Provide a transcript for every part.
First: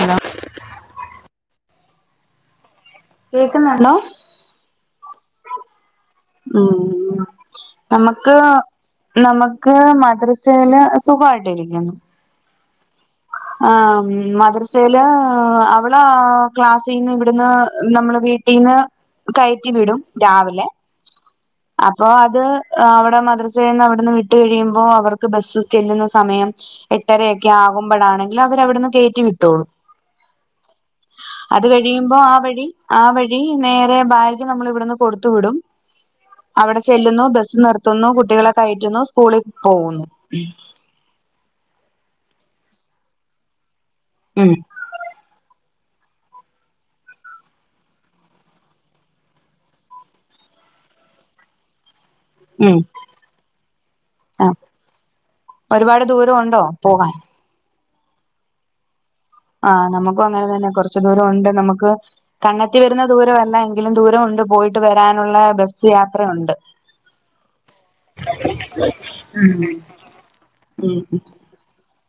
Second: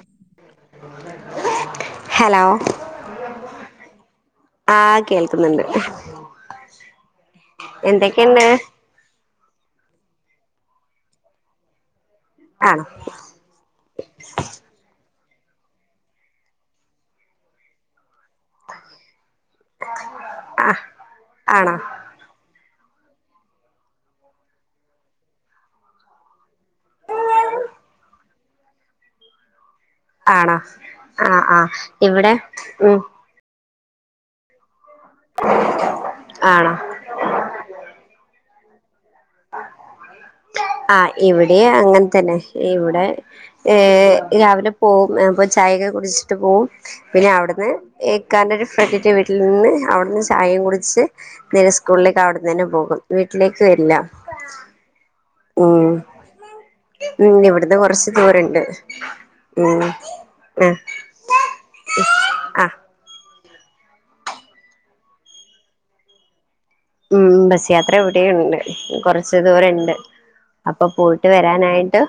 Hello hello കേൾക്കുന്നുണ്ടോ ആഹ് കേൾക്കുന്നുണ്ട് ഉം ഉ നമ്മുക്ക് എന്തൊക്കെയുണ്ട് നമുക്ക് മദ്രസയില് സുഖമായിട്ടിരിക്കുന്നു ആണോ ആ മദ്രസയില്അവള ക്ലസ്സീന്ന് ഇവിടുന്ന് നമ്മള് വീട്ടിൽ ട്ടിന്ന്കയറ്റി വിടും രാവിലെ ആ ആണോ ആ അപ്പോഅത്അവളുടെ മദ്രസയിൽ നിന്ന് അവിടെന്ന് വിട്ട് കഴിയുമ്പോ അവർക്ക് ബസ്സ് ചെല്ലുന്ന സമയം എട്ടരയൊക്കെ ആകുമ്പോഴാണെങ്കിൽ അവര് അവിടുന്ന് കയറ്റി വിട്ടോളൂ ആണോ ആഹ ആ ഇവിടെ ഉം ഇനി നേരെ ബാഗ് നമ്മൾ ഇവിടുന്ന് കൊടുത്തു വിടും ആണോ അവടെ ചെല്ലുന്നു ബസ്സ് നിർത്തുന്നു കുട്ടികളെ കയറ്റുന്നു സ്കൂളിൽ പോകുന്നു ആ ഇവിടെ അങ്ങനെ തന്നെ ഇവിടെ ഏ ഉം രാവിലെ പോവും അപ്പ ചായകെ കുടിച്ചിട്ട് പോവും പിന്നെ അവിടുന്ന് ഇക്കാന്റെ ഒരു ഫ്രണ്ടിന്റെ വീട്ടിൽ നിന്ന് അവിടുന്ന് ചായയും കുടിച്ച് നേരെ സ്കൂളിലേക്ക് അവിടുന്ന തന്നെ ഉം പോകും വീട്ടിലേക്ക് വരില്ല ആ ഉം ഒരുപാട് ദൂരം ഉണ്ടോ പോകാൻ മ് ഇവിടുന്ന് കൊറച്ച് ദൂരണ്ട് ആ ഉം നമുക്ക് അങ്ങനെ തന്നെ കൊറച്ചു ദൂരം ഉണ്ട് നമുക്ക് ആ ആ കണ്ണെത്തി വരുന്ന ദൂരമല്ല എങ്കിലും ദൂരമുണ്ട് പോയിട്ട് വരാനുള്ള ബസ്സ് യാത്രയുണ്ട് മം ബസ് യാത്ര ഇവിടെയിണ്ട് കൊറച്ച് ഉം ദൂരം ഉണ്ട് അപ്പൊ ഉം പോയിട്ട് വരാനായിട്ട്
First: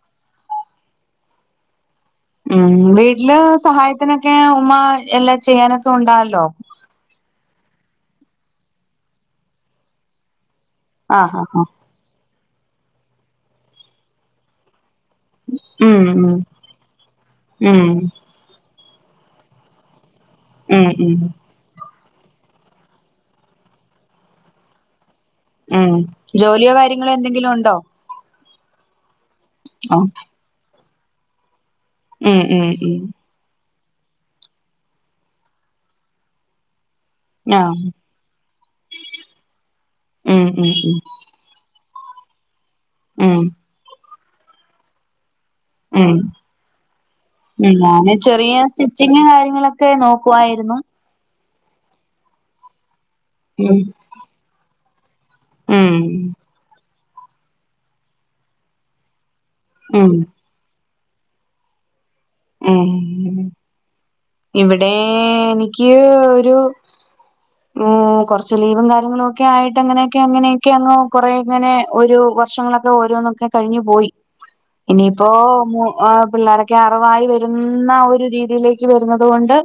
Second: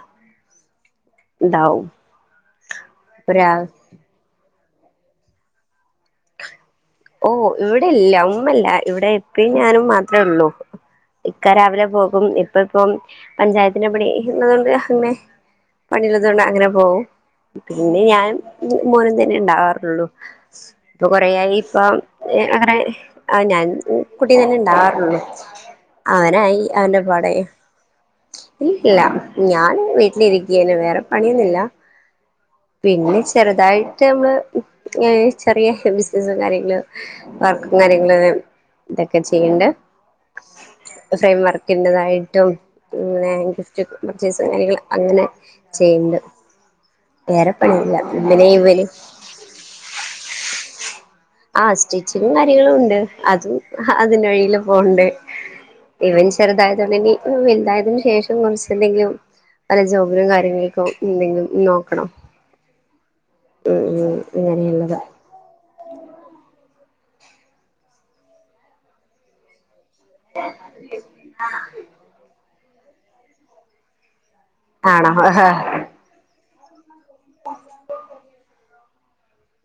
ഇണ്ടാവും മം വീട്ടില് സഹായത്തിനൊക്കെ ഉമ്മ എല്ലാം ചെയ്യാനൊക്കെ ഉണ്ടാവല്ലോ ഓ ഇവിടെല്ല ഉമ്മ ഇല്ല ഇവിടെ ഉപ്പി ഞാനും മാത്ര ഉള്ളൂ ആഹ് ഇക്ക ആഹ് രാവിലെ പോകും ഇപ്പ ഇപ്പം പഞ്ചായത്തിലെ പണി നിന്നതുകൊണ്ട് പിന്നെ ഉം ഉം പണിയുള്ളതുകൊണ്ട് അങ്ങനെ പോകും ഉം പിന്നെ ഞാൻ മോനുംതന്നെ ഉണ്ടാവാറുള്ളു ഉം ഇപ്പൊ ഉം കൊറേയായി അപ്പോ അങ്ങെനെ ആ ഞാൻ കുട്ടി തന്നെഇണ്ടാവാറുള്ളൂ ഉം അവനായി ജോലിയോ അവന്റെ കാര്യങ്ങളോ പാടായി എന്തെങ്കിലും ഉണ്ടോ ഇല്ല ഞാൻ ഉം വീട്ടിലിരിക്കയന്നെ വേറെ പണിയൊന്നില്ലാ ഉം ഉം പിന്നെ ചെറുതായിട്ടൊന്ന് ഇങ്ങനെ ചെറിയ ബിസിനസും കാര്യങ്ങളും വർക്കും ആഹ് കാര്യങ്ങളൊക്കെ ഇതൊക്കെ ചെയ്യണ്ട് ഉം ഉം ഫ്രെയിം വർക്ക് ഇന്റെതായിട്ടും ഉം പിന്നെ ഉം ഗിഫ്റ്റും പർച്ചേസ് കാര്യങ്ങള് അങ്ങനെ ഉം ചെയ്യണ്ട് വേറെ ഉം പണിയില്ല ഞാന് ഇന്നലെ ചെറിയ ഇവന് സ്റ്റിച്ചിങ്ങ് കാര്യങ്ങളൊ ക്കെ നോക്കുവായിരുന്നു ആ സ്റ്റിച്ചിങ്ങും കാര്യങ്ങളൂണ്ട് അത് ഉം അതിന്റെടിയിൽ പോവണ്ട് ഉം ഇവൻ ചെറുതായതൊണ്ടിനി വലുതായതിനുശേഷം കുറച്ചെന്തെങ്കിലും പല ഉം ജോബുകളും കാര്യങ്ങൾക്കും എന്തെങ്കിലും നോക്കണം ഉം ഉം ഉം അങ്ങനെയുള്ളത് ഇവിടെയെനി ക്ക് ഒരു ഉം കൊറച്ച് ലീവും കാര്യങ്ങളു ക്കെ ആയിട്ട് അങ്ങനെയൊക്കെ അങ്ങനെയൊക്കെ അങ്ങ് കൊറേ ഇങ്ങനെ ഒരു വർഷങ്ങളൊക്കെ ഓരോന്നൊക്കെ കഴിഞ്ഞു പോയി ആണോ ഇനിയിപ്പോ ആഹ് പിള്ളേരൊക്കെ അറിവായി വരുന്ന ഒരു രീതിയിലേ ക്ക് വരുന്നതുകൊണ്ട്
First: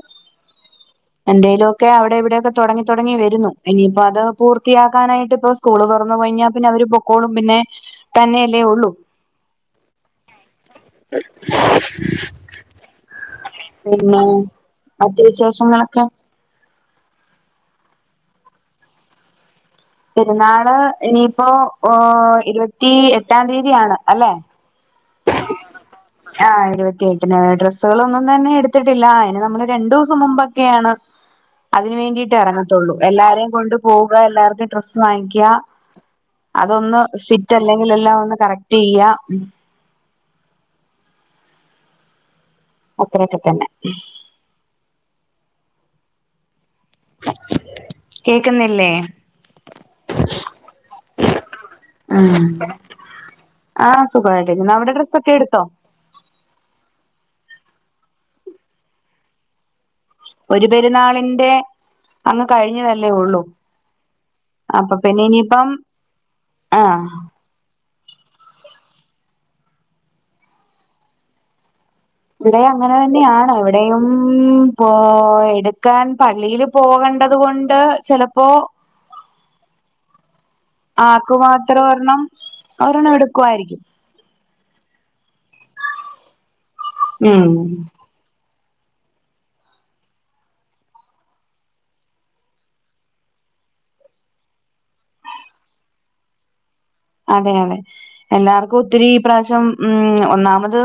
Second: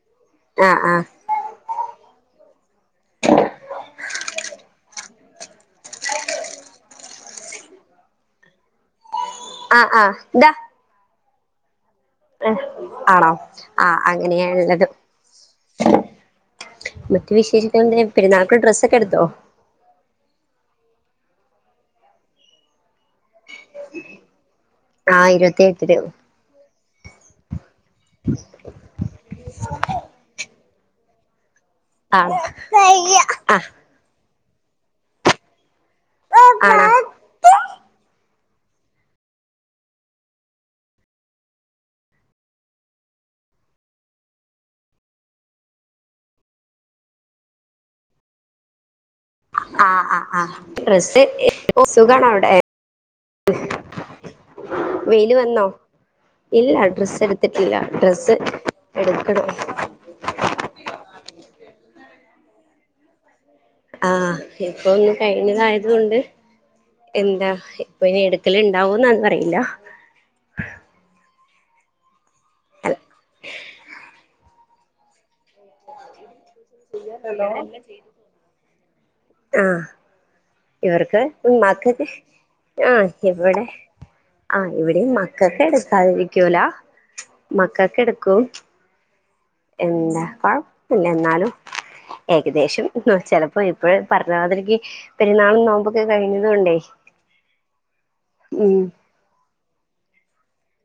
ആ ആ എന്തെയിലൊക്കെ അവിടെ ഇവിടെയൊക്കെ തൊടങ്ങി തൊടങ്ങി വരുന്നു ഇനിയിപ്പോ അത് പൂർത്തിയാക്കാനായിട്ട് ഇപ്പോ സ്കൂള് തൊറന്നുകഴിഞ്ഞാ പിന്നെ അവരു പൊക്കോളും പിന്നെ തന്നെയല്ലേ ഒള്ളൂ ആ ആ എന്താ [inaudible] ഏ ആണോ ആ പിന്നെ അങ്ങനെയാള്ളത് മറ്റു വിശേഷങ്ങളൊക്കെ മറ്റു വിശേഷങ്ങളൊക്കെ പെരുന്നാക്ക് ഡ്രസ്സൊക്കെ എടുത്തോ പെരുന്നാള് ഇനിയിപ്പോ ഓ ഇരുപത്തി എട്ടാംതീയതിയാണ് അല്ലെ ആ ഇരുപത്തിയെട്ടിന് ആ ഇരുപത്തിയെട്ടിന് ഡ്രസ്സുകളൊന്നും തന്നെ എടുത്തിട്ടില്ല അതിന് നമ്മള് രണ്ടുദിവസം മുമ്പൊക്കെയാണ് ആ അതിനുവേണ്ടിട്ട് എറങ്ങത്തൊള്ളൂ എല്ലാരേയും കൊണ്ട് പോവുക എല്ലാർക്കും ഡ്രസ്സ് വാങ്ങിക്കുക ആ ആണോ അതൊന്ന് ഷി റ്റഅല്ലെങ്കിൽ എല്ലാം ഒന്ന് കറക്റ്റ് ചെയ്യാ അത്രയൊക്കെ തന്നെ കേക്കുന്നില്ലേ ആ ആ ആ ഡ്രസ്സ് സുഖാണോ അവിടെ ആ സുഖായിട്ടിരിക്കുന്നു അവിടെ ഡ്രസ്സൊക്കെ വെയില് എടുത്തോ വന്നോ ഇല്ല ഡ്രസ്സ് എടുത്തിട്ടില്ല ഡ്രസ്സ് എടുക്കണം ഒരു പെരുന്നാളിന്റെ അങ്ങു കഴിഞ്ഞതല്ലേയൊള്ളു ആ ഇപ്പൊ ഒന്ന് കഴിഞ്ഞതായതുകൊണ്ട് ആഹ് എന്താ ഇപ്പം ഇനി എടുക്കലൊണ്ടാവോന്ന് അന്ന് അറിയില്ല ഇവിടെ അങ്ങനെ തന്നെയാണൊ ഇവിടേയും പോ എടു ക്കാൻ പള്ളിയിൽ പോകണ്ടതുകൊണ്ട് ചെലപ്പോ ആ ഇവർക്ക് ആക്കുമാത്രം മക്കക്ക് ഒരെണ്ണം ആ ഒരെണ്ണം ഇവിടെ എടുക്കുവായിരിക്കും ആ ഇവിടെയും മക്കക്ക് എടുക്കാതിരിക്കൂലാ ഉം മക്കക്ക് എടുക്കും എന്താ കൊഴപ്പില്ല എന്നാലും ഏകദേശം ചെലപ്പം ഇപ്പഴേ പറഞ്ഞമാതിരിക്ക് പെരുന്നാളും നോമ്പൊക്കെ കഴിഞ്ഞതുകൊണ്ടെ അതെ അതെ എല്ലാർക്കും ഒത്തിരി ഇപ്രാവശ്യം ഉം ഒന്നാമത്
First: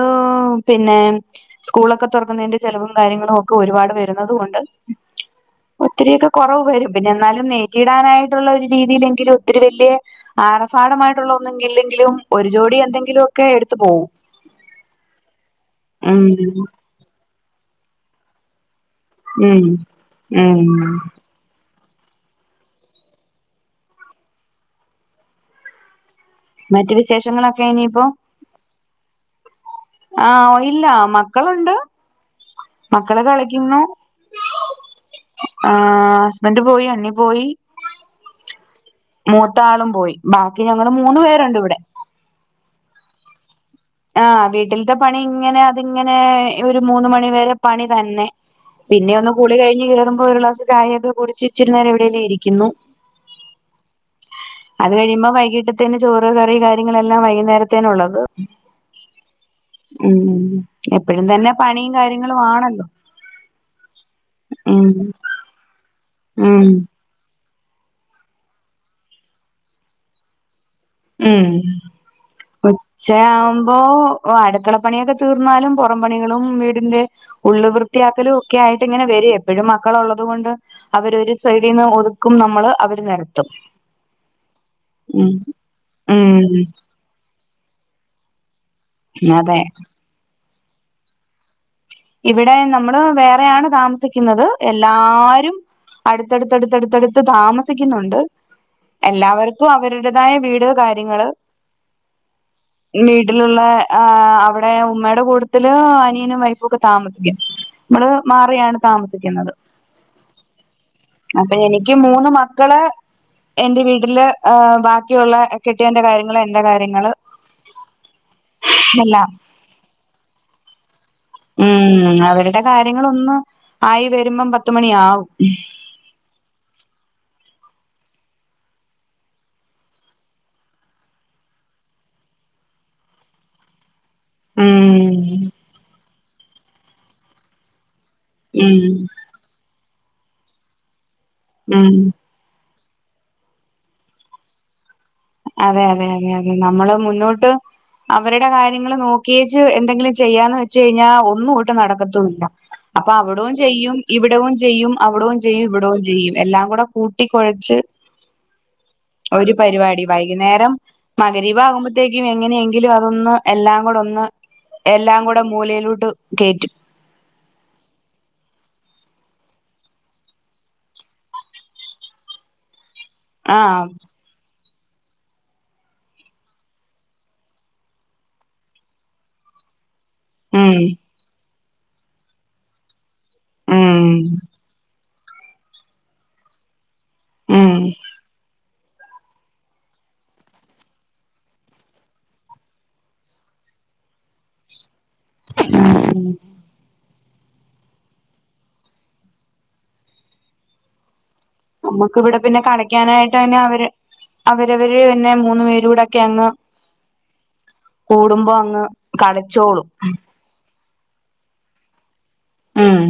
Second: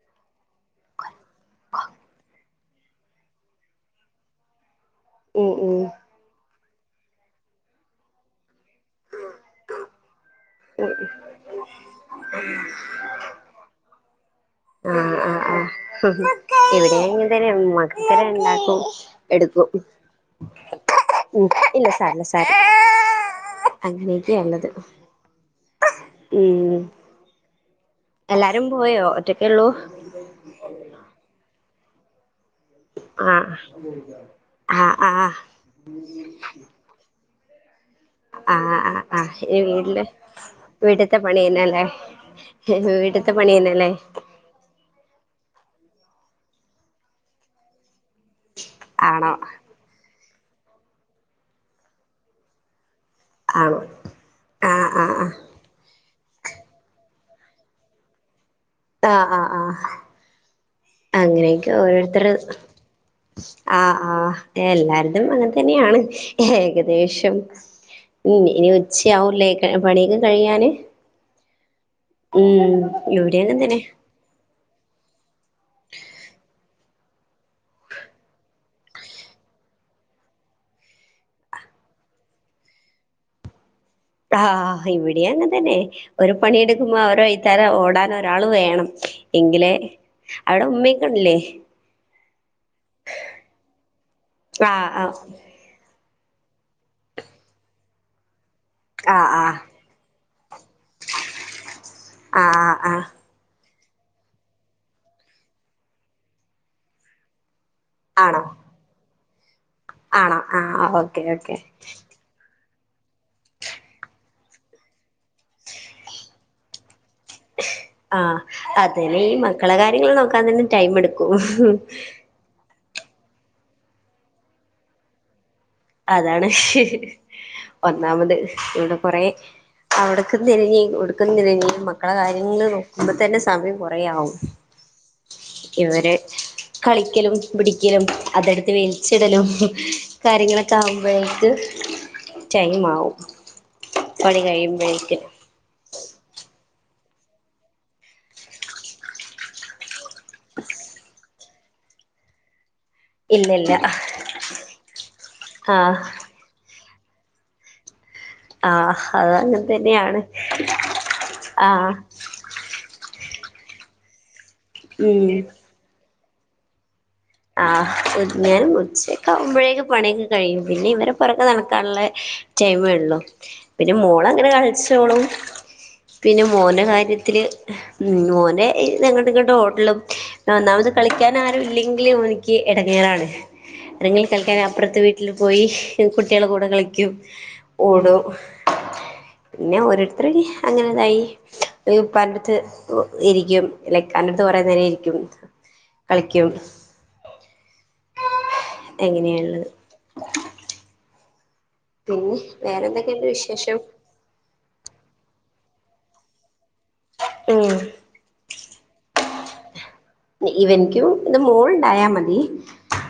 പിന്നെ സ്കൂളൊക്കെ തൊറക്കുന്നതിന്റെ ചെലവും കാര്യങ്ങളൊക്കെ ഒരുപാട് വരുന്നതുകൊണ്ട് ഉം ഉം ഒത്തിരിയൊക്കെ കൊറവുവരും പിന്നെ എന്നാലും നെറ്റിയിടാനായിട്ടുള്ള ഒരു രീതിയിലെങ്കിലും ഒത്തിരി വലൃ ആർ ഭാടമായിട്ടുള്ള ഒന്നുമില്ലെങ്കിലും ഒരു ജോടി എന്തെങ്കിലുമൊക്കെ എടുത്തുപോകും ആഹ് ആഹ് ആഹ് ഉം [unintelligible] രണ്ടാക്കും ഉം എടുക്കും ഉം ഉം ഇല്ല സാരല്ല സാർ അങ്ങനെയൊക്കെയ ഉള്ളത് ഉം മറ്റു വിശേഷങ്ങളൊക്കെ ഇനിയിപ്പോ എല്ലാരും പോയോ ഒറ്റക്കെള്ളൂ ആഹ് ഇല്ല മക്കളുണ്ട് മക്കള് ആഹ് കളിക്കുന്നു ആഹ് ആഹ് ആഹ് ഹുസ്ബൻഡ് പോയി അണ്ണി പോയി ആഹ് ആഹ് ആഹ് മൂത്ത ഇനി ആളും വീട്ടില് പോയി ബാക്കി ഞങ്ങള് വീട്ടത്തെ മൂന്ന് പണി പേരുണ്ട് ഇവിടെ തന്നെല്ലേ വീട്ടത്തെ പണി തന്നെല്ലേ ആഹ് വീട്ടിലത്തെ പണി ഇങ്ങനെ അതിങ്ങനെ ഒരു മൂന്ന് മണിവരെ പണി തന്നെ പിന്നെ ഒന്ന് ആണോ കൂളികഴിഞ്ഞ് കയറുമ്പോ ഒരു ഗ്ലാസ് ചായൊക്കെ കുടിച്ച് ഇച്ചിരു നേരം എവിടെലേ ഇരിക്കുന്നു ആണോ ആഹ് അത് ആഹ് കഴിയുമ്പോ വൈകിട്ട് ചോറ് കറി കാര്യങ്ങളെല്ലാം വൈകുന്നേരത്തേന്ന ഉള്ളത് ആഹ് ആഹ് ആഹ് ഉം എപ്പഴും തന്നെ അങ്ങനെയൊക്കെ പണിയും ഓരോരുത്തര് കാര്യങ്ങളും ആണല്ലോ ആഹ് ആഹ് ഉം എല്ലായിടത്തും അങ്ങനെ തന്നെയാണ് ഉം ഏകദേശം ഉം ഇനി ഉച്ചയാവല്ലേ പണിയക്കെ കഴിയാന് ഉം ഉം ഇവിടെ അങ്ങനെ ഉച്ചയാവുമ്പോ തന്നെ ഓ അടുക്കളപ്പണിയൊക്കെ തീർന്നാലും പുറം പണികളും വീടിന്റെ ഉള്ള് വൃത്തിയാക്കലും ഒക്കെ ആയിട്ട് ഇങ്ങനെ വരെ എപ്പോഴും മക്കള് ഉള്ളത് കൊണ്ട് അവര് ഒരു സൈഡിൽന്ന് ഒതുക്കും നമ്മള് അവര് നിരത്തും ആഹ് ഇവിടെ ഉം അങ്ങനെ തന്നെ ഒരു ഉം പണിയെടുക്കുമ്പോ അവരോ [unintelligible] ഓടാൻ ഒരാൾ വേണം അതെ എങ്കിലെ അവിടെ ഉമ്മക്കണല്ലേ ഇവിടെ നമ്മള് വേറെയാണ് താമസിക്കുന്നത് ആഹ് എല്ലാരും അടുത്തടുത്തടുത്തടുത്തടുത്ത് താമസിക്കുന്നൊണ്ട്. ആഹ് ആഹ് എല്ലാവർക്കും അവരുടേതായ വീട്. കാര്യങ്ങള്. ആഹ് ആഹ് ആഹ് [unintelligible] വീട്ടിലൊള്ള ആഹ് അവെടെ ഉമ്മേടെ കൂട്ടത്തില് അനിയനും വൈഫും ഒക്കെ താമസിക്കണ്‌. നമ്മള് മാറിയാണ് താമസിക്കുന്നത്. ആഹ്‌ ആഹ്‌ ഓക്കേ അപ്പൊ ഓക്കെ. എനിക്ക് മൂന്ന് മ മക്കള്, എന്റെ വീട്ടില് ബാക്കിയൊള്ള കെട്ടിയവെന്റെ കാര്യങ്ങള് എന്റെ കാര്യങ്ങള്. ആഹ്, എല്ലാം. അതെല്ലേയി മക്കളെ കാര്യങ്ങള് നോക്കാൻ തന്നെ ടൈമെടുക്കും. ഉം അവരുടെ കാര്യങ്ങളൊന്ന് ആയി വെരുമ്പം പത്തുമണിയാകും. അതാണ് ഷെ. ഒന്നാമത് ഇവെടെ കൊറെ. അവിടക്കനിലഞ്ഞ് ഇവിടുക്കുനിലഞ്ഞ് മക്കടെ കാര്യങ്ങള് നോ പ്പത്തന്നെ സമയം കൊറെയാവും. ഉം ഇവരെ. കളിക്കലും പിടിക്കലും. അതെടുത്ത് ഉം വേയ്ച്ചിടലും. കാര്യങ്ങളൊക്കെയാകുമ്പഴേ യിത് ഉം ടൈമാകും പണി കഴിയുമ്പഴേക്ക്. അതെ അതെ അതെ അതെ. നമ്മള് മുന്നോട്ട്. അവരെടെ കാര്യങ്ങള് നോക്കിയേച്ച് എന്തെങ്കിലും ചെയ്യാന്ന് വെച്ച് കഴിഞ്ഞാ ഒന്നു ഒട്ടും നടക്കത്തുമില്ല. അപ്പൊ ഇല്ല അവടോം ഇല്ല ചെയ്യും. ഇവടോം ചെയ്യും. അവടോം ചെയ്യും. ഇവടോം ആഹ് ചെയ്യും. എല്ലാക്കൂടെ കൂട്ടിക്കൊഴച്ച്. ആഹ് ഒരു അതങ്ങനെ തന്നെയാ. പരിപാടി വൈകുന്നേരം മഗരീവ് ആകുമ്പോത്തേക്ക് എങ്ങനെയെങ്കിലും അതൊന്ന് എല്ലാക്കൂടൊന്ന് ഉം എല്ലാക്കൂടെ മൂലയിലോട്ട് കേറ്റും. ആഹ് [unintelligible] ഉച്ചക്കെയാകുമ്പോഴേക്ക് പണിയെക്കെ കഴിയും. പിന്നെ ഇവരെ പൊറകെ നടക്കാനൊള്ളേ. ടൈമേയുള്ളൂ. ആഹ് പിന്നെ മോളങ്ങനെ കളിച്ചോളും. പിന്നെ മോന്റെ കാര്യത്തില്. മോന് ഇ അങ്ങോട്ടുമിങ്ങോട്ടും ഓട്ടലും. ഉം ഒന്നാമത് കളിക്കാൻ ആരുയില്ലെങ്കിലും ഇവെനിക്ക് ഇടങ്ങേറാണ്. ഉം ആരെങ്കിലും കളിക്കാൻ അപ്പറത്ത് വീട്ടി ല് പോയി കുട്ടികളെക്കൂടെ കളിക്കും. ഉം ഓടും. [inaudible] പിന്നെ ഓരോരിത്തരി അങ്ങനെന്നെയായി. പോയി പലയിടത്ത് ഒ ഇരിക്കും. ഇല്ലെ കണ്ടെടുത്ത് കൊറെ നേരം ഇരിക്കും. കളിക്കും എങ്ങനെയൊള്ളു. നമ്മുക്ക് ഇവെടെ പിന്നെ വേറെന്തൊക്കെയുണ്ട് കളക്കാനായ്ട്ട്ന്നെ വിശേഷം അവെര്. അവെരവര്ന്നെ മൂന്ന് പേരുടെക്കെ അങ്ങ്. ഉം കൂടുമ്പോ അങ്ങ് കളിച്ചോളും. ഇവെനിക്കും ഇത് മോളുണ്ടായ മതി. ഉം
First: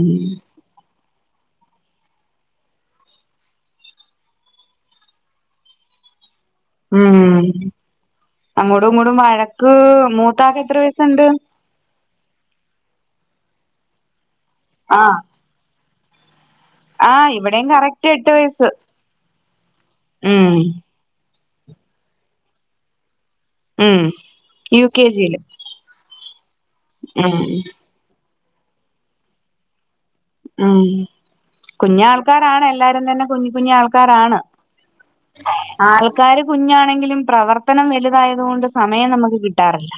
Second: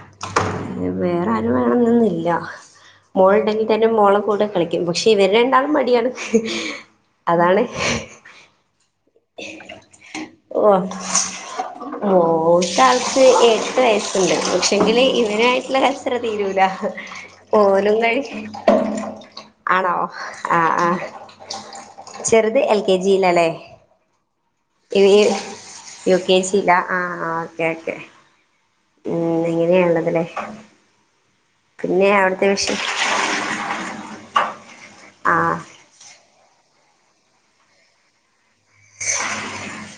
വേറെ ആരും വേണന്നൊന്നില്ല. മോളുണ്ടെങ്കിൽ തന്നെ മോളക്കൂടെ കളിക്കും. പക്ഷെ ഇവെര് രണ്ടാളും അടിയാണ്. ഉം അങ്ങോട്ടുമിങ്ങോട്ടും വഴക്ക്. മൂത്താക്ക് എത്ര വയസൊണ്ട്? മൂത്താൾക്ക് എട്ട് വയസ്സൊണ്ട്. പക്ഷേ ങ്കില് ആഹ് ഇവനായിട്ടുള്ള കച്ചറ തീരൂല. ആഹ് ഇവിടെയും പോലും കറക്റ്റ് എട്ട് കഴിഞ്ഞ് വയസ്സ് ആണോ ഉം ആഹ് ആഹ്. ചെറുത് എൽ കെ ജി ലല്ലേ? ഉം യു കെ ഇവയെ ജിയില് യു കെ ജി ലാ. ആഹ് ഉം ഓക്കെ ഓക്കെ. ഉം ഇതിങ്ങനെയായൊള്ളതല്ലേ. ഉം അവിടുത്തെ കുഞ്ഞാൾക്കാരാണ് വിഷ എല്ലാരും തന്നെ. കുഞ്ഞക്കുഞ്ഞാൾക്കാരാണ്. ആഹ് ആയിപ്പോ ആക്കാര് കുഞ്ഞാണെങ്കിലും പ്രവർത്തനം വെലുതായത് കൊണ്ട് സമയം നമ്മെക്ക് കിട്ടാറില്ല.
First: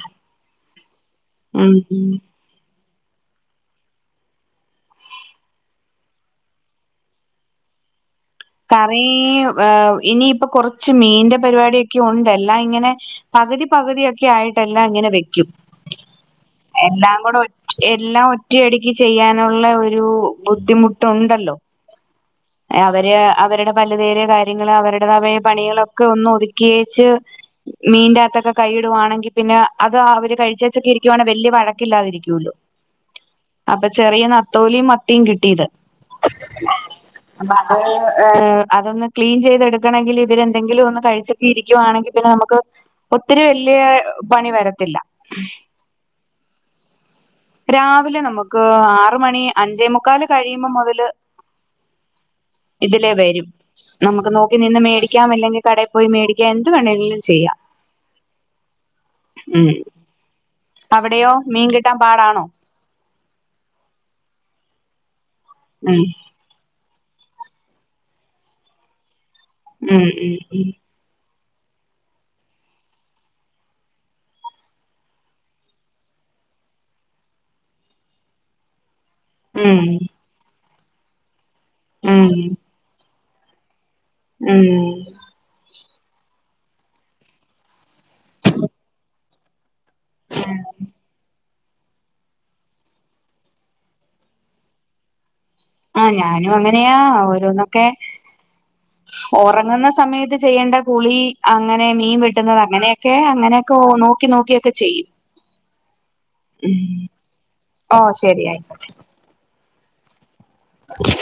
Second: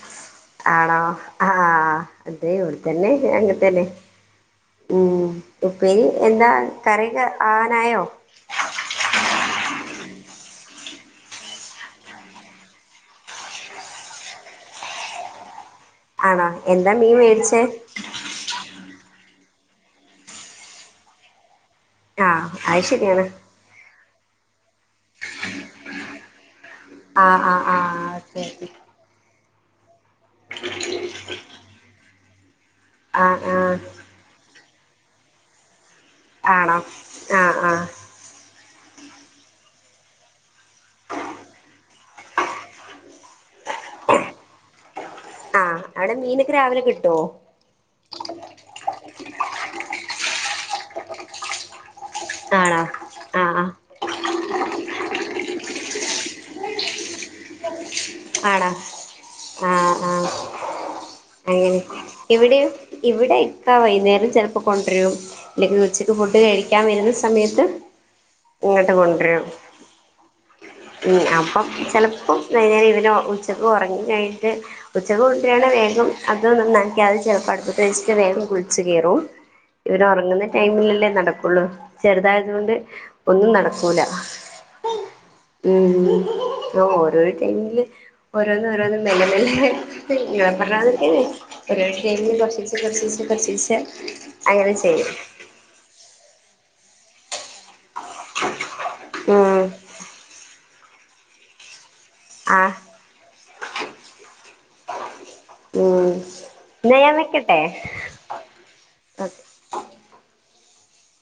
ആണോ. ആഹ് ഉം ആഹ് അതെ ഇവടെത്തന്നെ അങ്ങത്തന്നെ. ഉം ഉപ്പേരി എന്താ കറിക്കെ ആവാനായോ? കറേ ഇനിയിപ്പൊ കൊറച്ച് മീന്റെ പരിപാടിയൊക്കെ ഉണ്ട് എല്ലാം ഇങ്ങനെ പകുതി പകുതിൊക്കെ ആയിട്ടെല്ലാം ഇങ്ങനെ വെക്കും ആണോ എന്താ മീൻ എല്ലാം കൂടെ ഒ മേടിച്ചേ എല്ലാം കുറ്റിയടുക്കി ചെയ്യാനുള്ള ഒരു ബുദ്ധിമുട്ടുണ്ടല്ലോ ആഹ അത് അവര് ശരിയാണ് അവരുടെ പലതര കാര്യങ്ങള് അവരുടതായ പണികളൊക്കെ ഒന്ന ഒതു കേച്ച് ആഹ് ആഹ് ആഹ് ഓക്കെ മീന്റാത്തെക്കെ ഓക്കെ കൈയിടുവാണെങ്കി. പിന്നെ അത് അവര് കഴിച്ച വെച്ചൊക്കെ ഇരിക്കുകുവാണെങ്ക വലിയ വഴക്കില്ലാതിരിക്കല്ലോ ആഹ ആഹ അപ്പൊ ചെറിയ നത്തോലിയും മത്തിയും കിട്ടിയത് ആണോ ആഹ് ആഹ് [unintelligible] ഏഹ അതൊന്ന് ക്ലീൻ ചെയ്തെടുക്കണമെങ്കിൽ ഇവരെ എന്തെങ്കിലും ഒന്ന് കഴിച്ചൊക്കെ ഇരിക്കുവാണെങ്കിൽ പിന്നെ നമുക്ക് ഒത്തിരി വലിയ പണി വരത്തില്ല ആഹ് അവിടെ മീനൊക്കെ രാവിലെ കിട്ടുമോ രാവിലെ നമുക്ക് ആറ മണി അഞ്ചേ മുുക്കാല് കഴിയുമ്പോ മുതല് ആണോ ഇതിലേ വരും ആഹ് ആഹ് നമുക്ക് നോക്കി നിന്ന് മേടിക്കാം അല്ലെങ്കിൽ കടയിൽ പോയി മേടിക്കാം എന്ത് വേണമെങ്കിലും ചെയ്യാം ആണ ഉം അവിടെയോ മീൻ അങ്ങനെ കിട്ടാ ഇവിടെ ഇവിടെയക്ക വൈകുന്നേരം ചിലപ്പോൾ കൊണ്ടുവരും ഇല്ലെങ്കിൽ ഉം ഉച്ചയ്ക്ക് ഫുഡ് കഴിക്കും കയിക്കാൻ വരുന്ന സമയത്ത് ഇങ്ങോട്ട് കൊണ്ടുവരും ഉം ഉം ഉം അപ്പം ചിലപ്പം വരം ഇവന് ഉച്ചക്ക് ഉറങ്ങിനായിട്ട് ഉച്ചക കൂട്ടാണ് വേഗം അതന്നന്ന രാവിലെ ചെലപ്പോ അടുപത്തേക്ക് വേഗം കുളിച്ച് കയറും, ഉം ഇവർ ഉറങ്ങുന്ന ടൈമിലല്ലേ നടക്കുള്ളൂ ഉം ചെറുതായതുകൊണ്ട് ഒന്നും നടക്കൂല ഉം ഉം, പൊ ഓരോരോ ടൈമില് ഓരോന്നും ഓരോന്നും മെല്ലേ മെല്ലെ [unintelligible] ചെലെ ടൈമിൽ കൊറച്ചീച്ചേ കൊറച്ചീച്ചെ, കൊറച്ചിച്ചേ അങ്ങനെ ചെയ്യും ആഹ് ഞാനും അങ്ങനെയാ [unintelligible] ന്നൊക്കെ ഉം ഉറങ്ങുന്ന സമയത്ത് ചെയ്യേണ്ട കുളി അങ്ങനെ മീൻ വെടുടുന്നത് ആഹ് അങ്ങനെയൊക്കെ അങ്ങനെയൊക്കെ നോക്കി നോക്കിയൊക്കെ ചെയ്യും. ഉം ന്ന ഞാൻ വെക്കട്ടെ ഓഹ് ശെരി ആയിക്കോട്ടെ ഓക്കെ ആ